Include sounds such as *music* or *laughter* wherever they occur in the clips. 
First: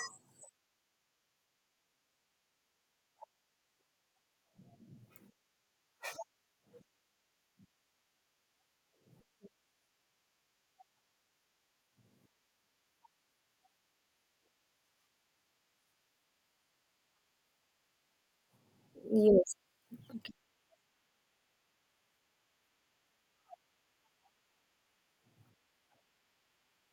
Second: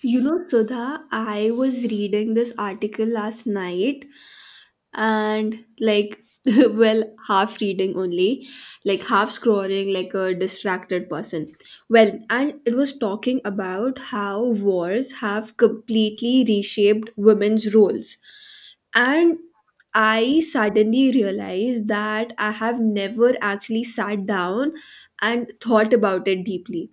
You know, Sudha, I was reading this article last night and *laughs* well, half reading only, like half scrolling like a distracted person. And it was talking about how wars have completely reshaped women's roles, and Yes. I suddenly realized that I have never actually sat down and thought about it deeply.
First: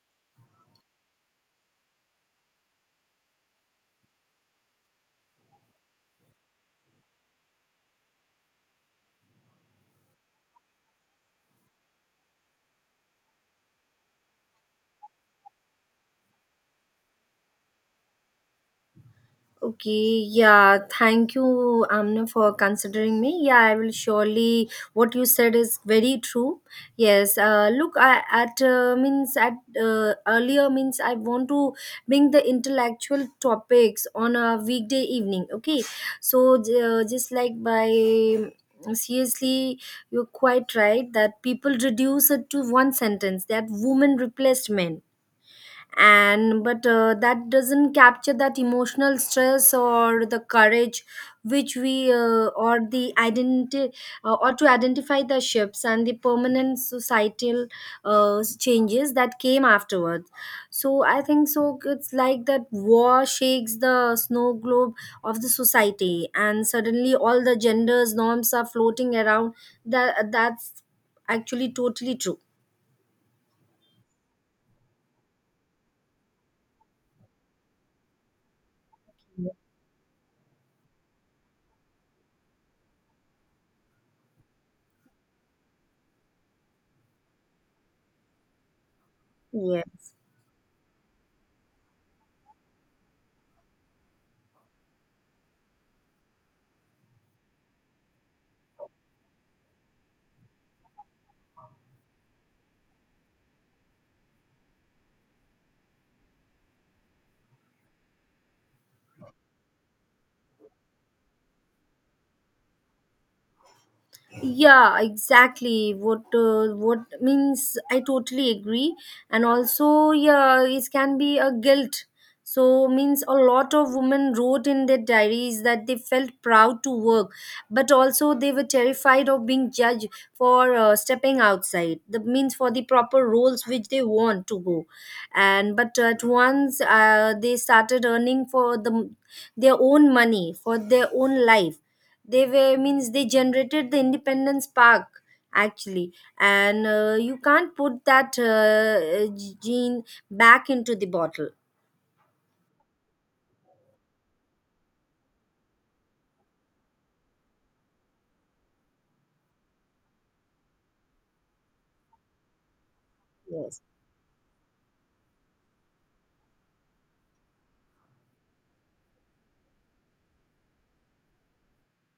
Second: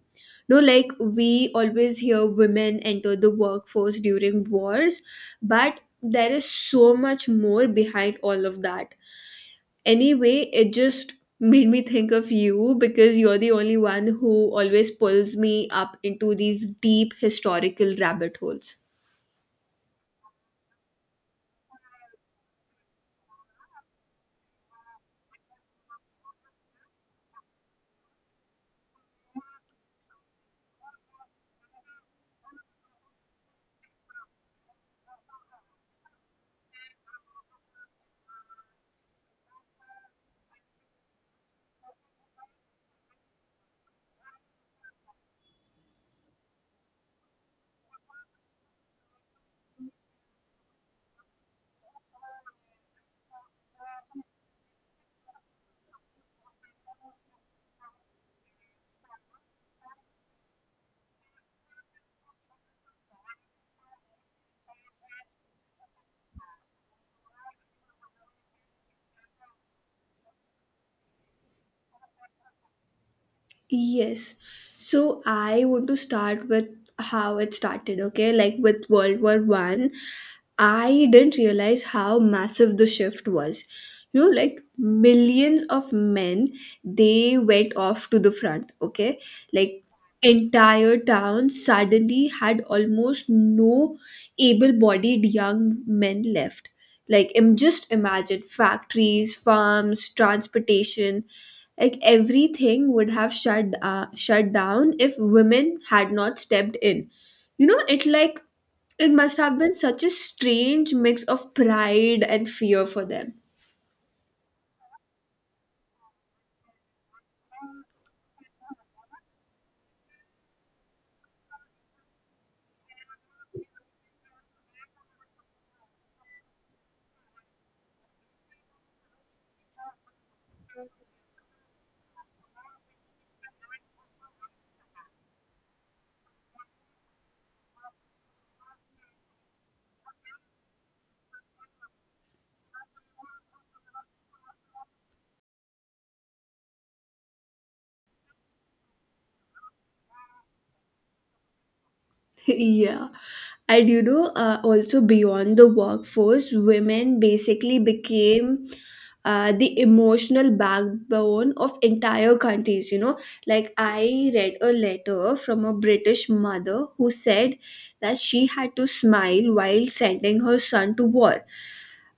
No Like, we always hear women enter the workforce during wars, but there is so much more behind all of that. Anyway, it just made me think of you because you're the only one who always pulls me up into these deep historical rabbit holes. Okay. Yeah. Thank you, Amna, for considering me. Yeah, I will surely. What you said is very true. Yes. Look, I, at means at earlier means I want to bring the intellectual topics on a weekday evening. Okay. So just like by seriously, you're quite right that people reduce it to one sentence that women replaced men. And but uh, that doesn't capture that emotional stress or the courage which we or the identity, or to identify the shifts and the permanent societal changes that came afterwards. So I think it's like that war shakes the snow globe of the society and suddenly all the genders norms are floating around. That's actually totally true. Yes. So I want to start with how it started, okay? Like, with World War One, I didn't realize how massive the shift was. You know, like millions of men, they went off to the front, okay? Like, Yeah, entire towns suddenly had almost no able-bodied young men left. Like, just imagine factories, farms, transportation, like everything would have shut shut down if women had not stepped in. you know it like it must have been such a strange mix of pride and fear for them. yeah, exactly. What means I totally agree. And also, yeah, it can be a guilt. So means a lot of women wrote in their diaries that they felt proud to work, but also they were terrified of being judged for stepping outside the means for the proper roles which they want to go. And but at once, they started earning for the their own money for their own life. They were means they generated the independence park, actually. And you can't put that gene back into the bottle. Yeah. And you know, also beyond the workforce, women basically became the emotional backbone of entire countries. You know, like, Yes. I read a letter from a British mother who said that she had to smile while sending her son to war,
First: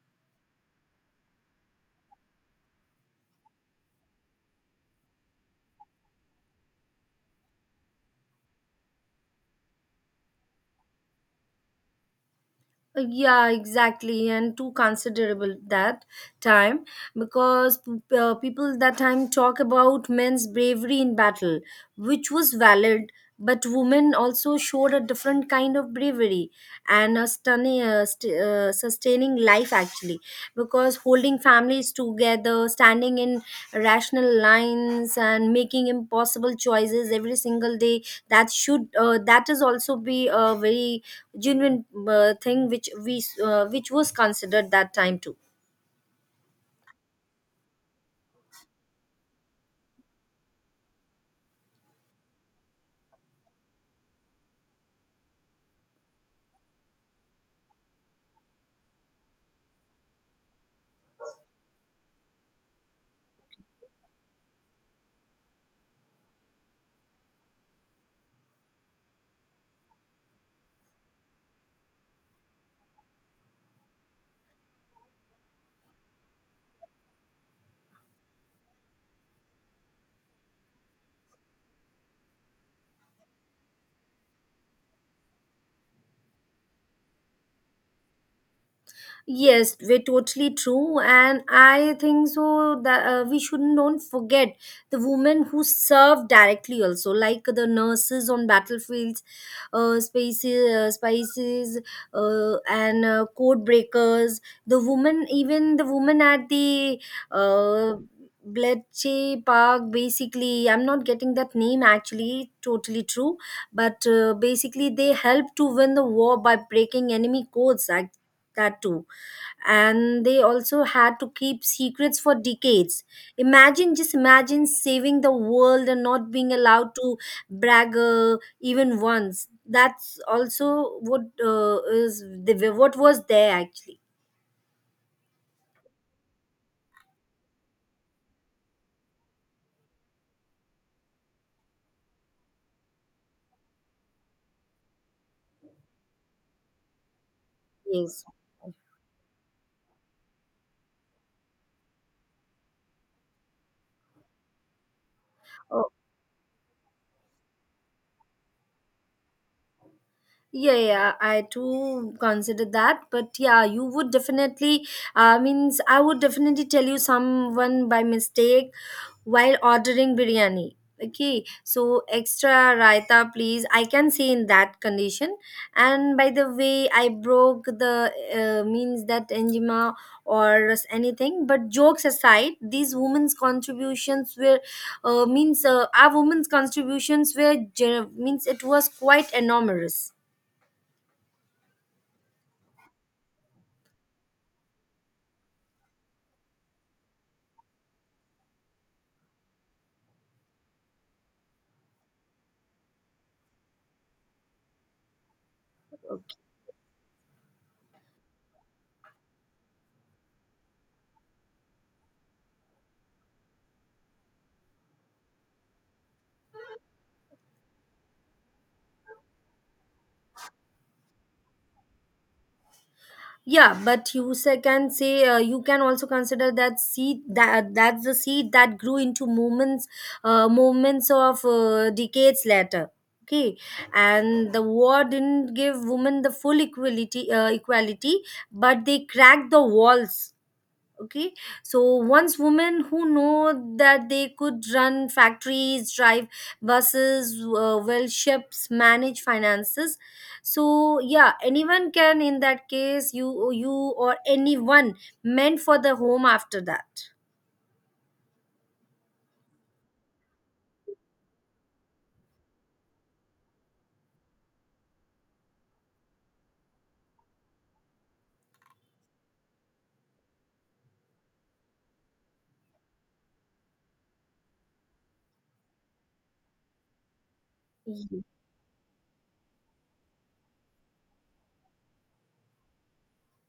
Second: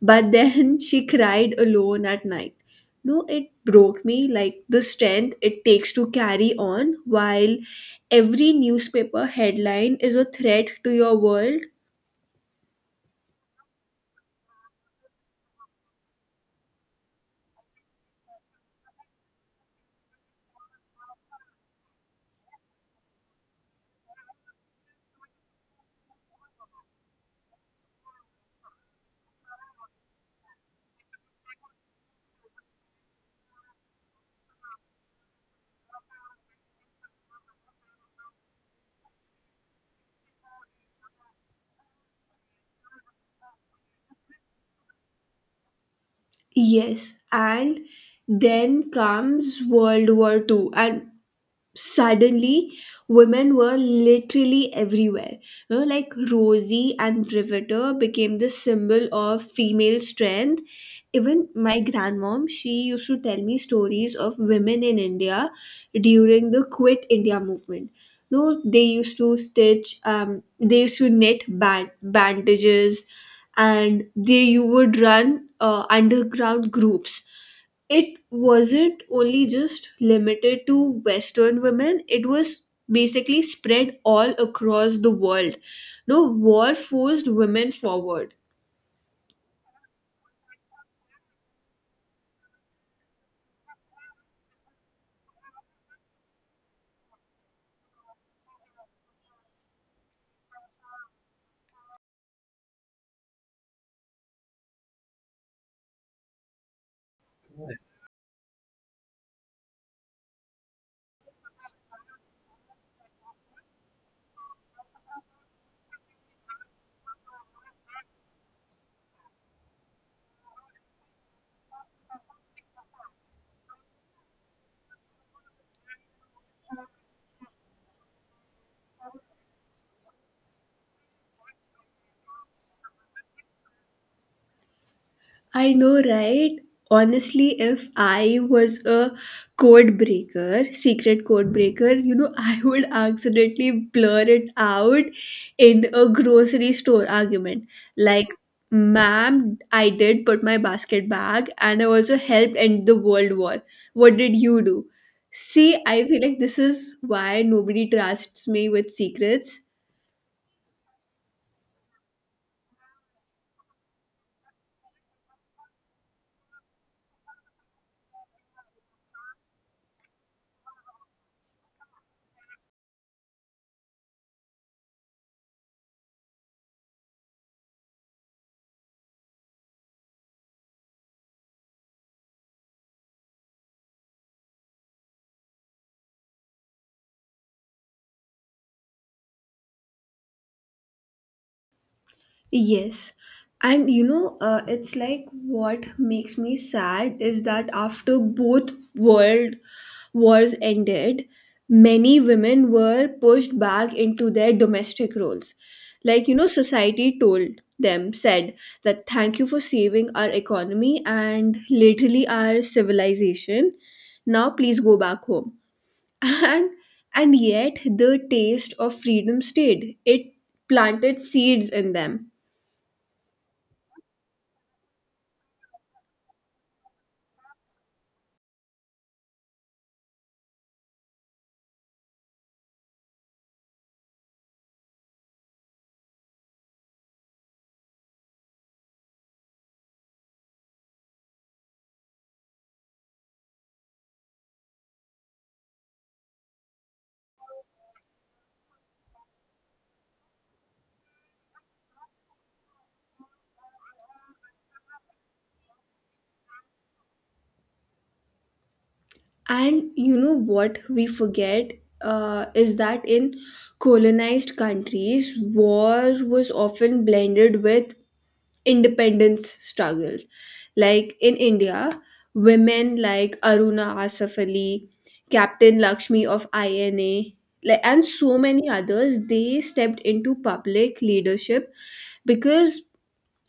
but then *laughs* she cried alone at night. No, it broke me, like the strength it takes to carry on while every newspaper headline is a threat to your world. Yeah, exactly, and too considerable that time because people that time talk about men's bravery in battle, which was valid, but women also showed a different kind of bravery and a stunning, sustaining life, actually, because holding families together, standing in rational lines, and making impossible choices every single day, that is also be a very genuine thing which we which was considered that time too. Yes, and then comes World War Two, and suddenly women were literally everywhere, you know, like Rosie and Riveter became the symbol of female strength. Even my grandmom, she used to tell me stories of women in India during the Quit India movement. No They used to stitch, they used to knit bandages, and they, you would run underground groups. It wasn't only just limited to Western women, it was basically spread all across the world. No War forced women forward. Yes, we're totally true, and I think so that we shouldn't don't forget the women who serve directly also, like the nurses on battlefields, spices, and code breakers. The woman, even the woman at the uh, Bletchley Park, basically, I'm not getting that name actually. Totally true, but basically, they help to win the war by breaking enemy codes. Like that too. And they also had to keep secrets for decades. Imagine, just imagine saving the world and not being allowed to brag, even once. That's also what is the what was there actually. I know, right? Honestly, if I was a code breaker, secret code breaker, you know, *laughs* I would accidentally blur it out in a grocery store argument. Yes. Like, ma'am, I did put my basket back and I also helped end the world war. What did you do? See, Oh, I feel like this is why nobody trusts me with secrets. yeah, yeah, I too consider that. But yeah, you would definitely, means I would definitely tell you someone by mistake while ordering biryani. Okay, so extra raita, please. I can say in that condition. And by the way, I broke the means that enjima or anything. But jokes aside, these women's contributions were means our women's contributions were gen- means it was quite enormous. Yes. And you know, it's like, what makes me sad is that after both world wars ended, many women were pushed back into their domestic roles. Like, you know, society told them, said that thank you for saving our economy and literally our civilization. Now, please go back home. *laughs* And and yet the taste of freedom stayed. It planted seeds in them. Yeah, but you say, can say, you can also consider that seed. That's the seed that grew into moments of decades later. Okay. And the war didn't give women the full equality, but they cracked the walls. Okay. So once women who know that they could run factories, drive buses, well, ships, manage finances. So yeah, anyone can in that case. You or anyone meant for the home after that. And you know what we forget is that in colonized countries, war was often blended with independence struggles. Like in India, women like Aruna Asaf Ali, Captain Lakshmi of INA, like, and so many others, they stepped into public leadership because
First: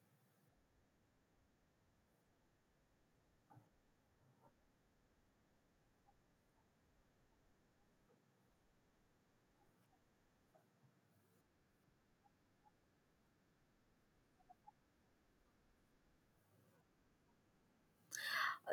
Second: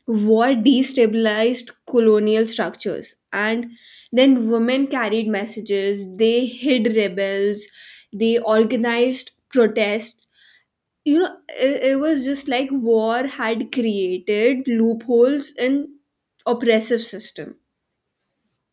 war destabilized colonial structures, and then women carried messages, they hid rebels, they organized protests. You know, it was just like war had created loopholes in oppressive system.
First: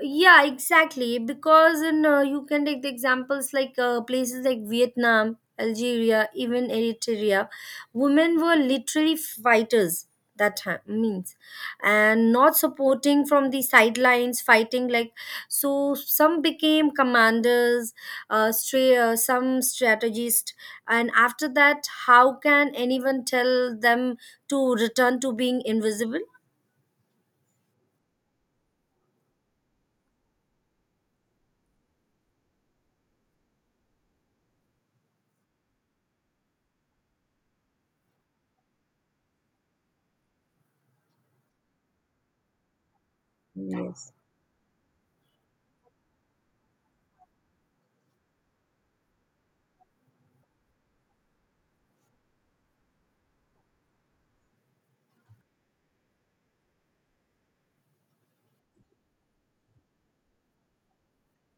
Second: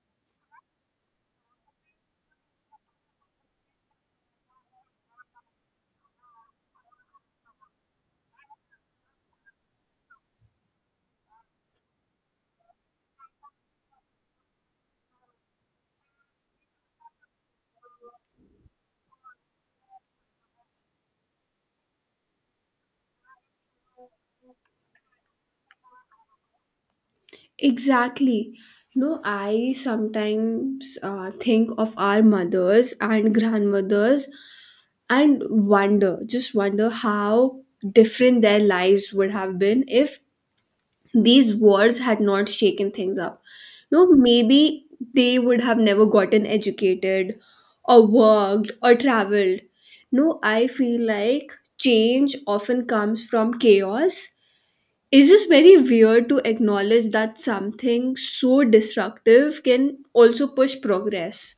Yeah, exactly, because in you can take the examples like places like Vietnam, Algeria, even Eritrea, women were literally fighters that time means. And not supporting from the sidelines, fighting, like. So some became commanders, some strategists. And after that, how can anyone tell them to return to being invisible? Exactly. No, I sometimes think of our mothers and grandmothers and wonder, just wonder how different their lives would have been if these wars had not shaken things up. No, Yes. maybe they would have never gotten educated or worked or traveled. No, I feel like change often comes from chaos. It's just very weird to acknowledge that something so destructive can also push progress.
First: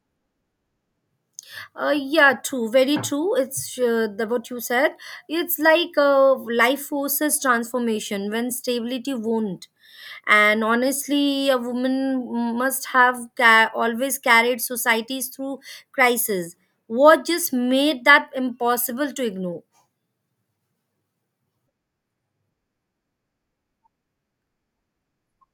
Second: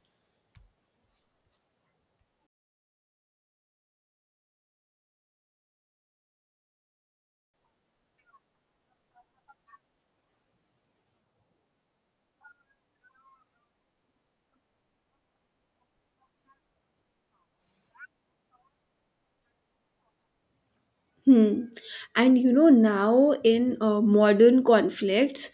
Yeah, true, very true. It's the what you said. It's like, life forces transformation when stability won't. And honestly, a woman must have always carried societies through crisis. War just made that impossible to ignore. Hmm. And you know, now in modern conflicts,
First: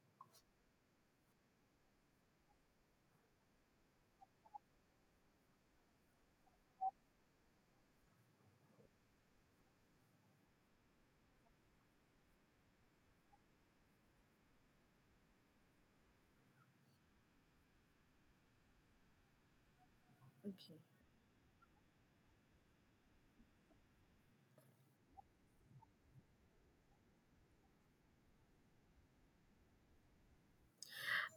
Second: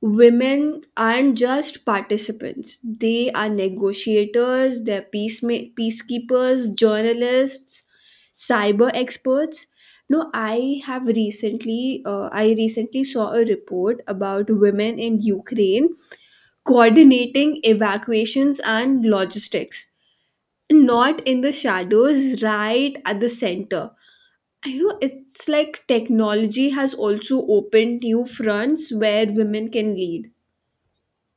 women aren't just participants, they are negotiators, they're peacekeepers, journalists, cyber experts. No, I have recently, I recently saw a report about women in Ukraine coordinating evacuations and logistics, not in the shadows, right at the center. I know, it's like technology has also opened new fronts where women can lead.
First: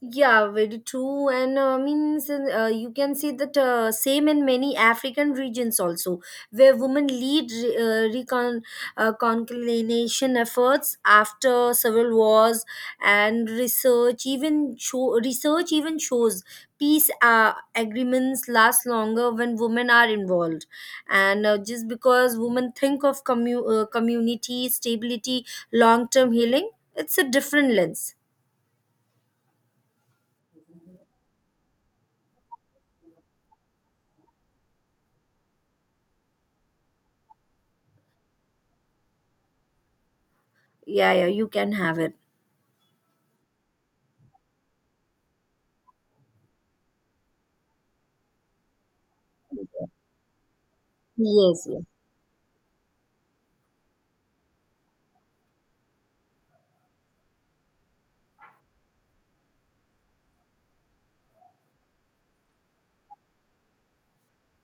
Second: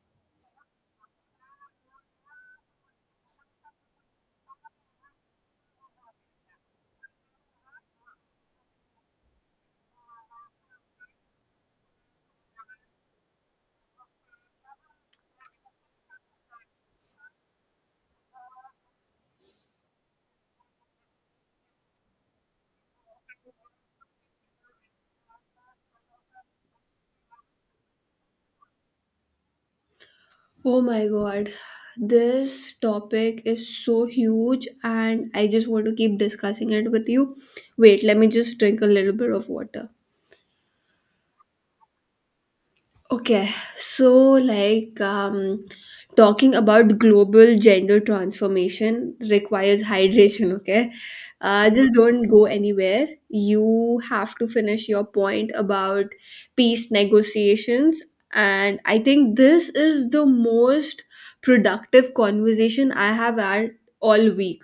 Yeah, very true. And means you can see that same in many African regions also, where women lead re- recon conciliation efforts after several wars, and research even shows peace agreements last longer when women are involved, and just because women think of community stability, long term healing. It's a different lens. Oh my god, this topic is so huge and I just want to keep discussing it with you. Wait, let me just drink a little bit of water. Yeah, yeah, you can have it. Okay, so like, talking about global gender transformation requires hydration, okay? Yes, yes. Just don't go anywhere. You have to finish your point about peace negotiations. And I think this is the most productive conversation I have had all week.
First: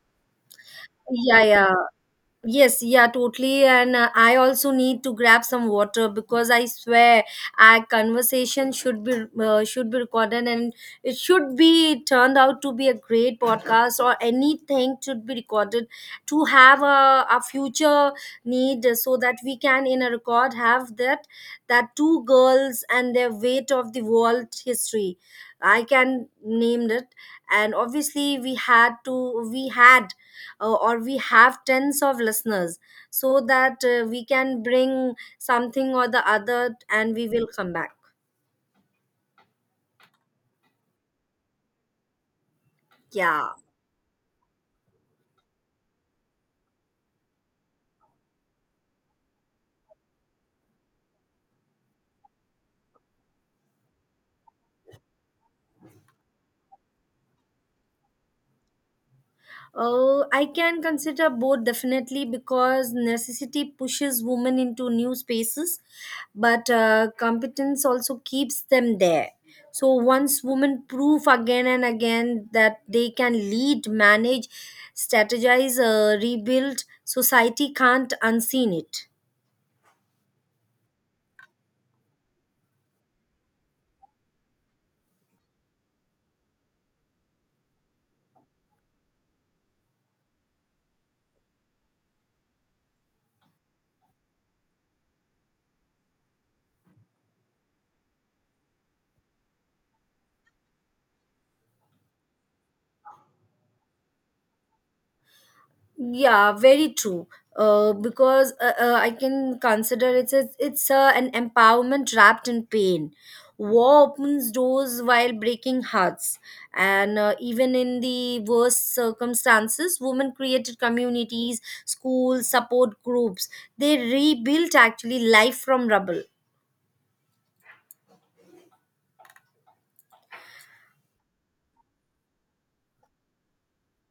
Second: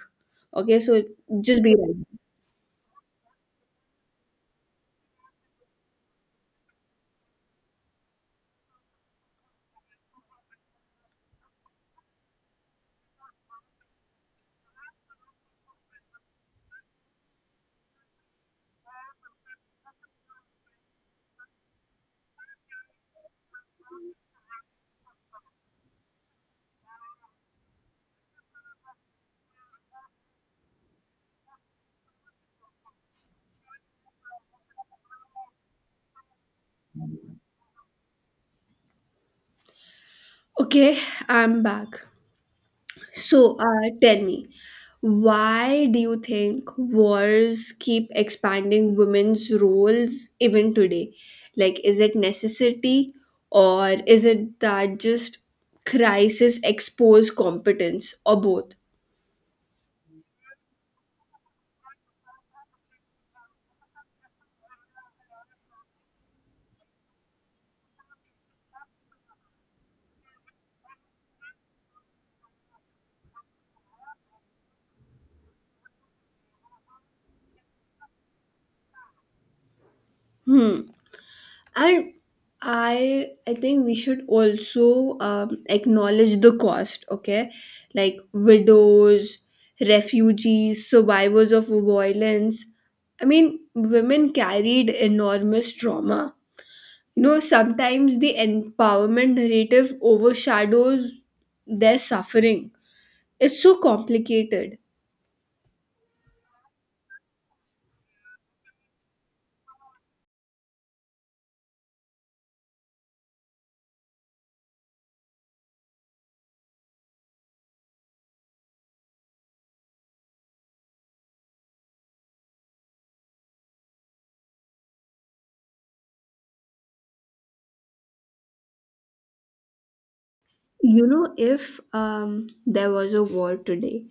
Okay, so Yeah, just be yeah. ready. Yes, yeah, totally. And I also need to grab some water because I swear our conversation should be recorded, and it should be turned out to be a great podcast or anything, should be recorded to have a future need so that we can in a record have that, that two girls and their weight of the world history. I can name it. And obviously we had or we have tens of listeners, so that we can bring something or the other, and we will come back. Okay, I'm back. So, Yeah. Tell me, why do you think wars keep expanding women's roles even today? Like, is it necessity, or is it that just crisis expose competence, or both? I can consider both, definitely, because necessity pushes women into new spaces, but competence also keeps them there. So once women prove again and again that they can lead, manage, strategize, rebuild society, can't unseen it. Hmm. I I think we should also acknowledge the cost. Okay, like widows, refugees, survivors of violence. I mean, women carried enormous trauma. You know, sometimes the empowerment narrative overshadows their suffering. It's so complicated. Yeah, very true. Because I can consider it's it's an empowerment wrapped in pain. War opens doors while breaking hearts, and even in the worst circumstances, women created communities, schools, support groups. They rebuilt actually life from rubble. You know, if there was a war today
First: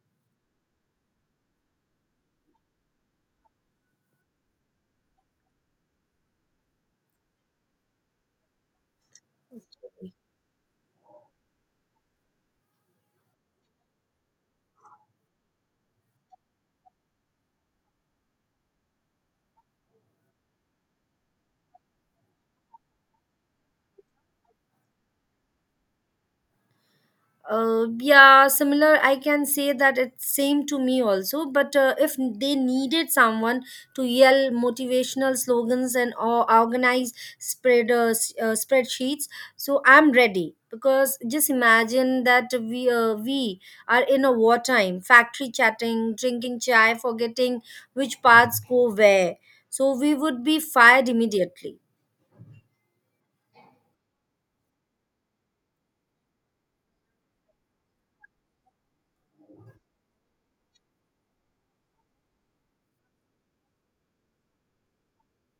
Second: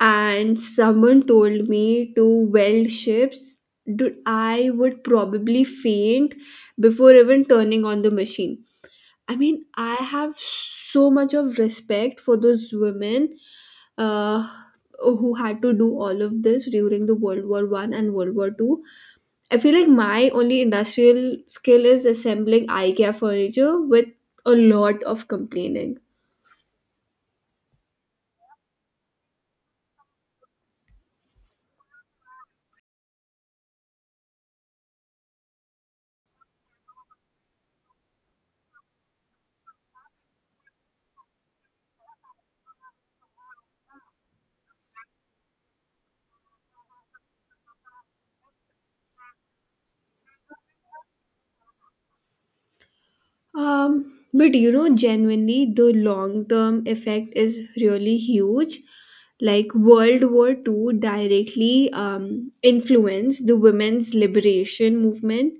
and someone told me to weld ships, dude, I would probably faint before even turning on the machine. I mean, I have so much of respect for those women uh, who had to do all of this during the World War One and World War Two. I feel like my only industrial skill is assembling IKEA furniture with a lot of complaining. Yeah, similar. I can say that it's same to me also. But if they needed someone to yell motivational slogans and or organize spread, spreadsheets, so I'm ready. Because just imagine that we are in a wartime, factory, chatting, drinking chai, forgetting which parts go where. So we would be fired immediately. But you know, genuinely, the long term effect is really huge. Like, World War Two directly influenced the women's liberation movement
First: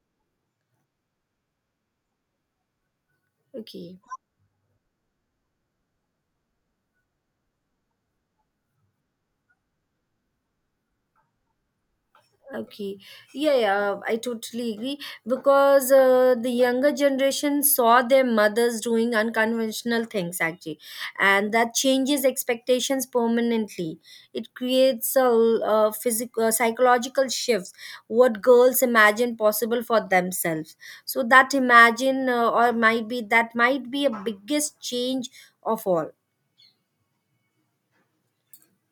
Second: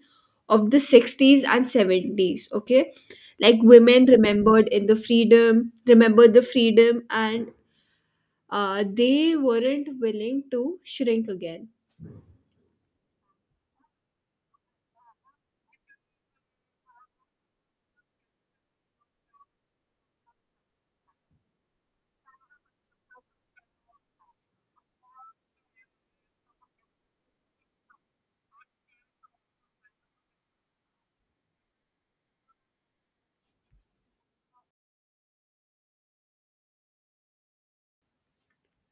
of the 60s and 70s. Okay, like Okay. women remembered in the freedom, remembered the freedom, and they weren't willing to shrink again. Okay. Yeah, yeah, I totally agree because the younger generation saw their mothers doing unconventional things actually, and that changes expectations permanently. It creates a physical, psychological shifts what girls imagine possible for themselves. So that imagine or might be that might be a biggest change of all.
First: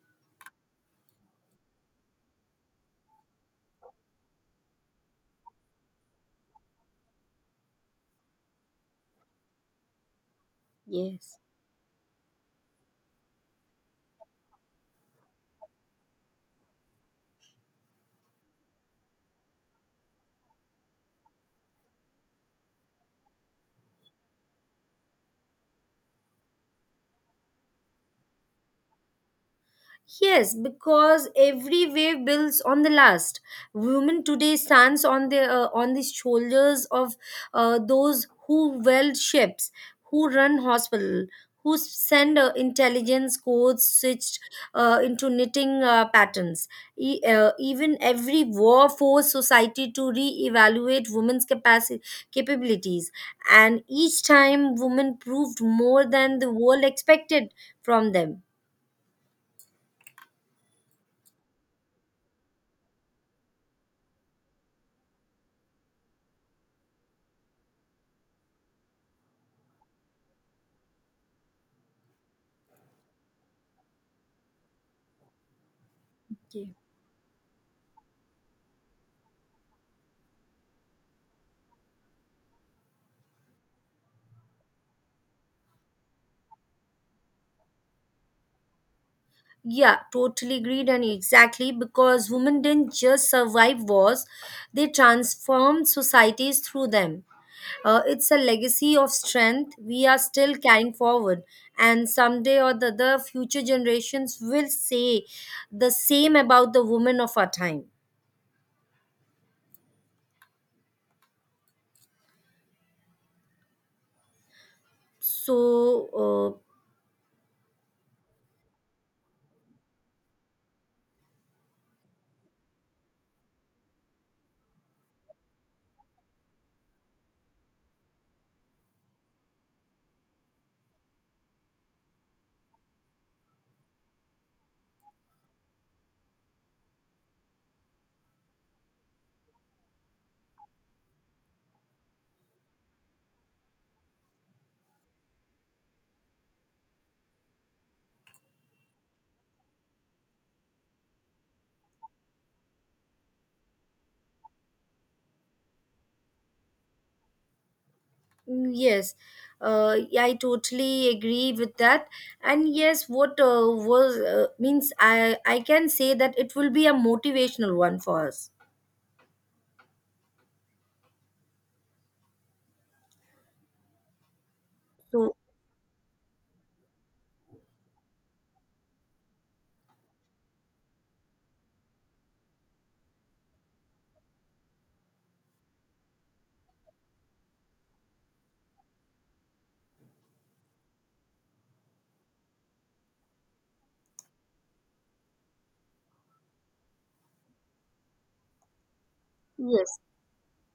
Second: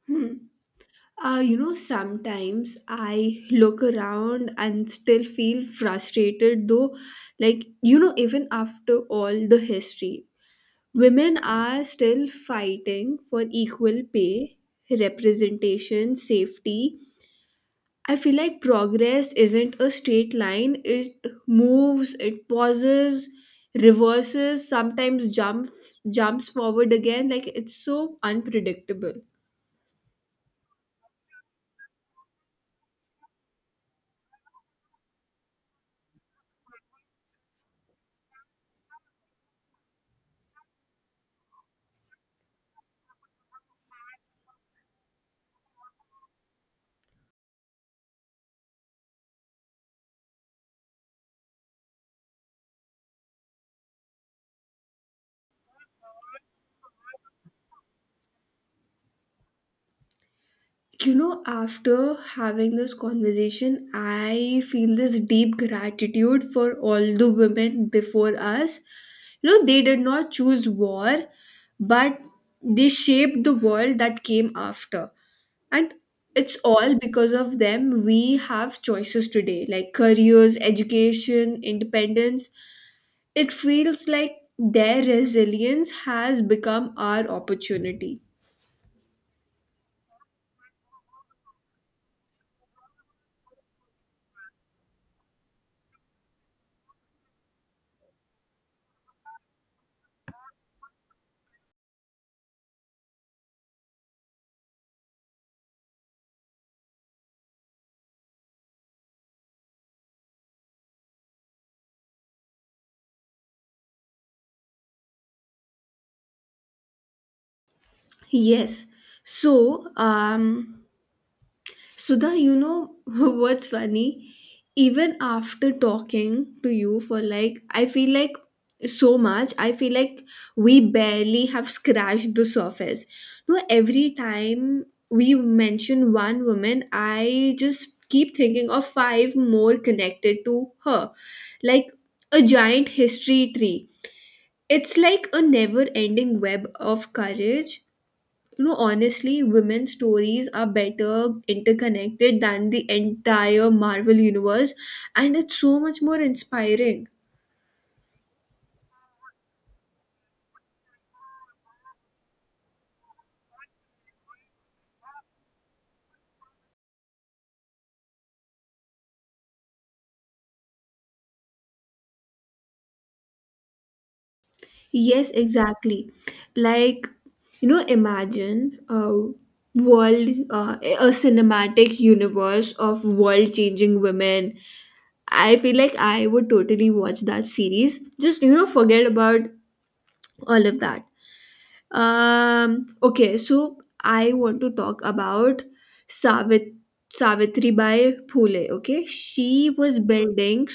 Hmm. You know, sometimes I look around and still feel frustrated though. Like, you know, even after all the history, women Yes. are still fighting for equal pay, representation, safety. I feel like progress isn't a straight line, it moves, it pauses, reverses, sometimes jumps forward again, like it's so unpredictable. Yes, because every wave builds on the last. Women today stands on the shoulders of those who weld ships, who run hospital, who send intelligence codes switched into knitting patterns. Even every war forced society to re-evaluate women's capacity capabilities, and each time women proved more than the world expected from them. You know, after having this conversation, I feel this deep gratitude for all the women before us. You know, they did not choose war, but they shaped the world that came after. And it's all because of them we have choices today, like careers, education, independence. It feels like their resilience has become our opportunity. Yeah, totally agreed, and exactly because women didn't just survive wars, they transformed societies through them. It's a legacy of strength we are still carrying forward, and someday or the other, future generations will say the same about the women of our time. So, Yes. So, Sudha, you know, *laughs* what's funny? Even after talking to you for like, I feel like so much, I feel like we barely have scratched the surface. No, every time we mention one woman, I just keep thinking of five more connected to her, like a giant history tree. It's like a never ending web of courage. You know, honestly, women's stories are better interconnected than the entire Marvel universe, and it's so much more inspiring. Mm, yes, yeah, I totally agree with that. And yes, what was means I can say that it will be a motivational one for us. Yes, So exactly. Like, you know, imagine a world, a cinematic universe of world changing women. I feel like I would totally watch that series, just, you know, forget about all of that. Okay, so I want to talk about Savit Savitri Bai Phule. Okay, she yes. was building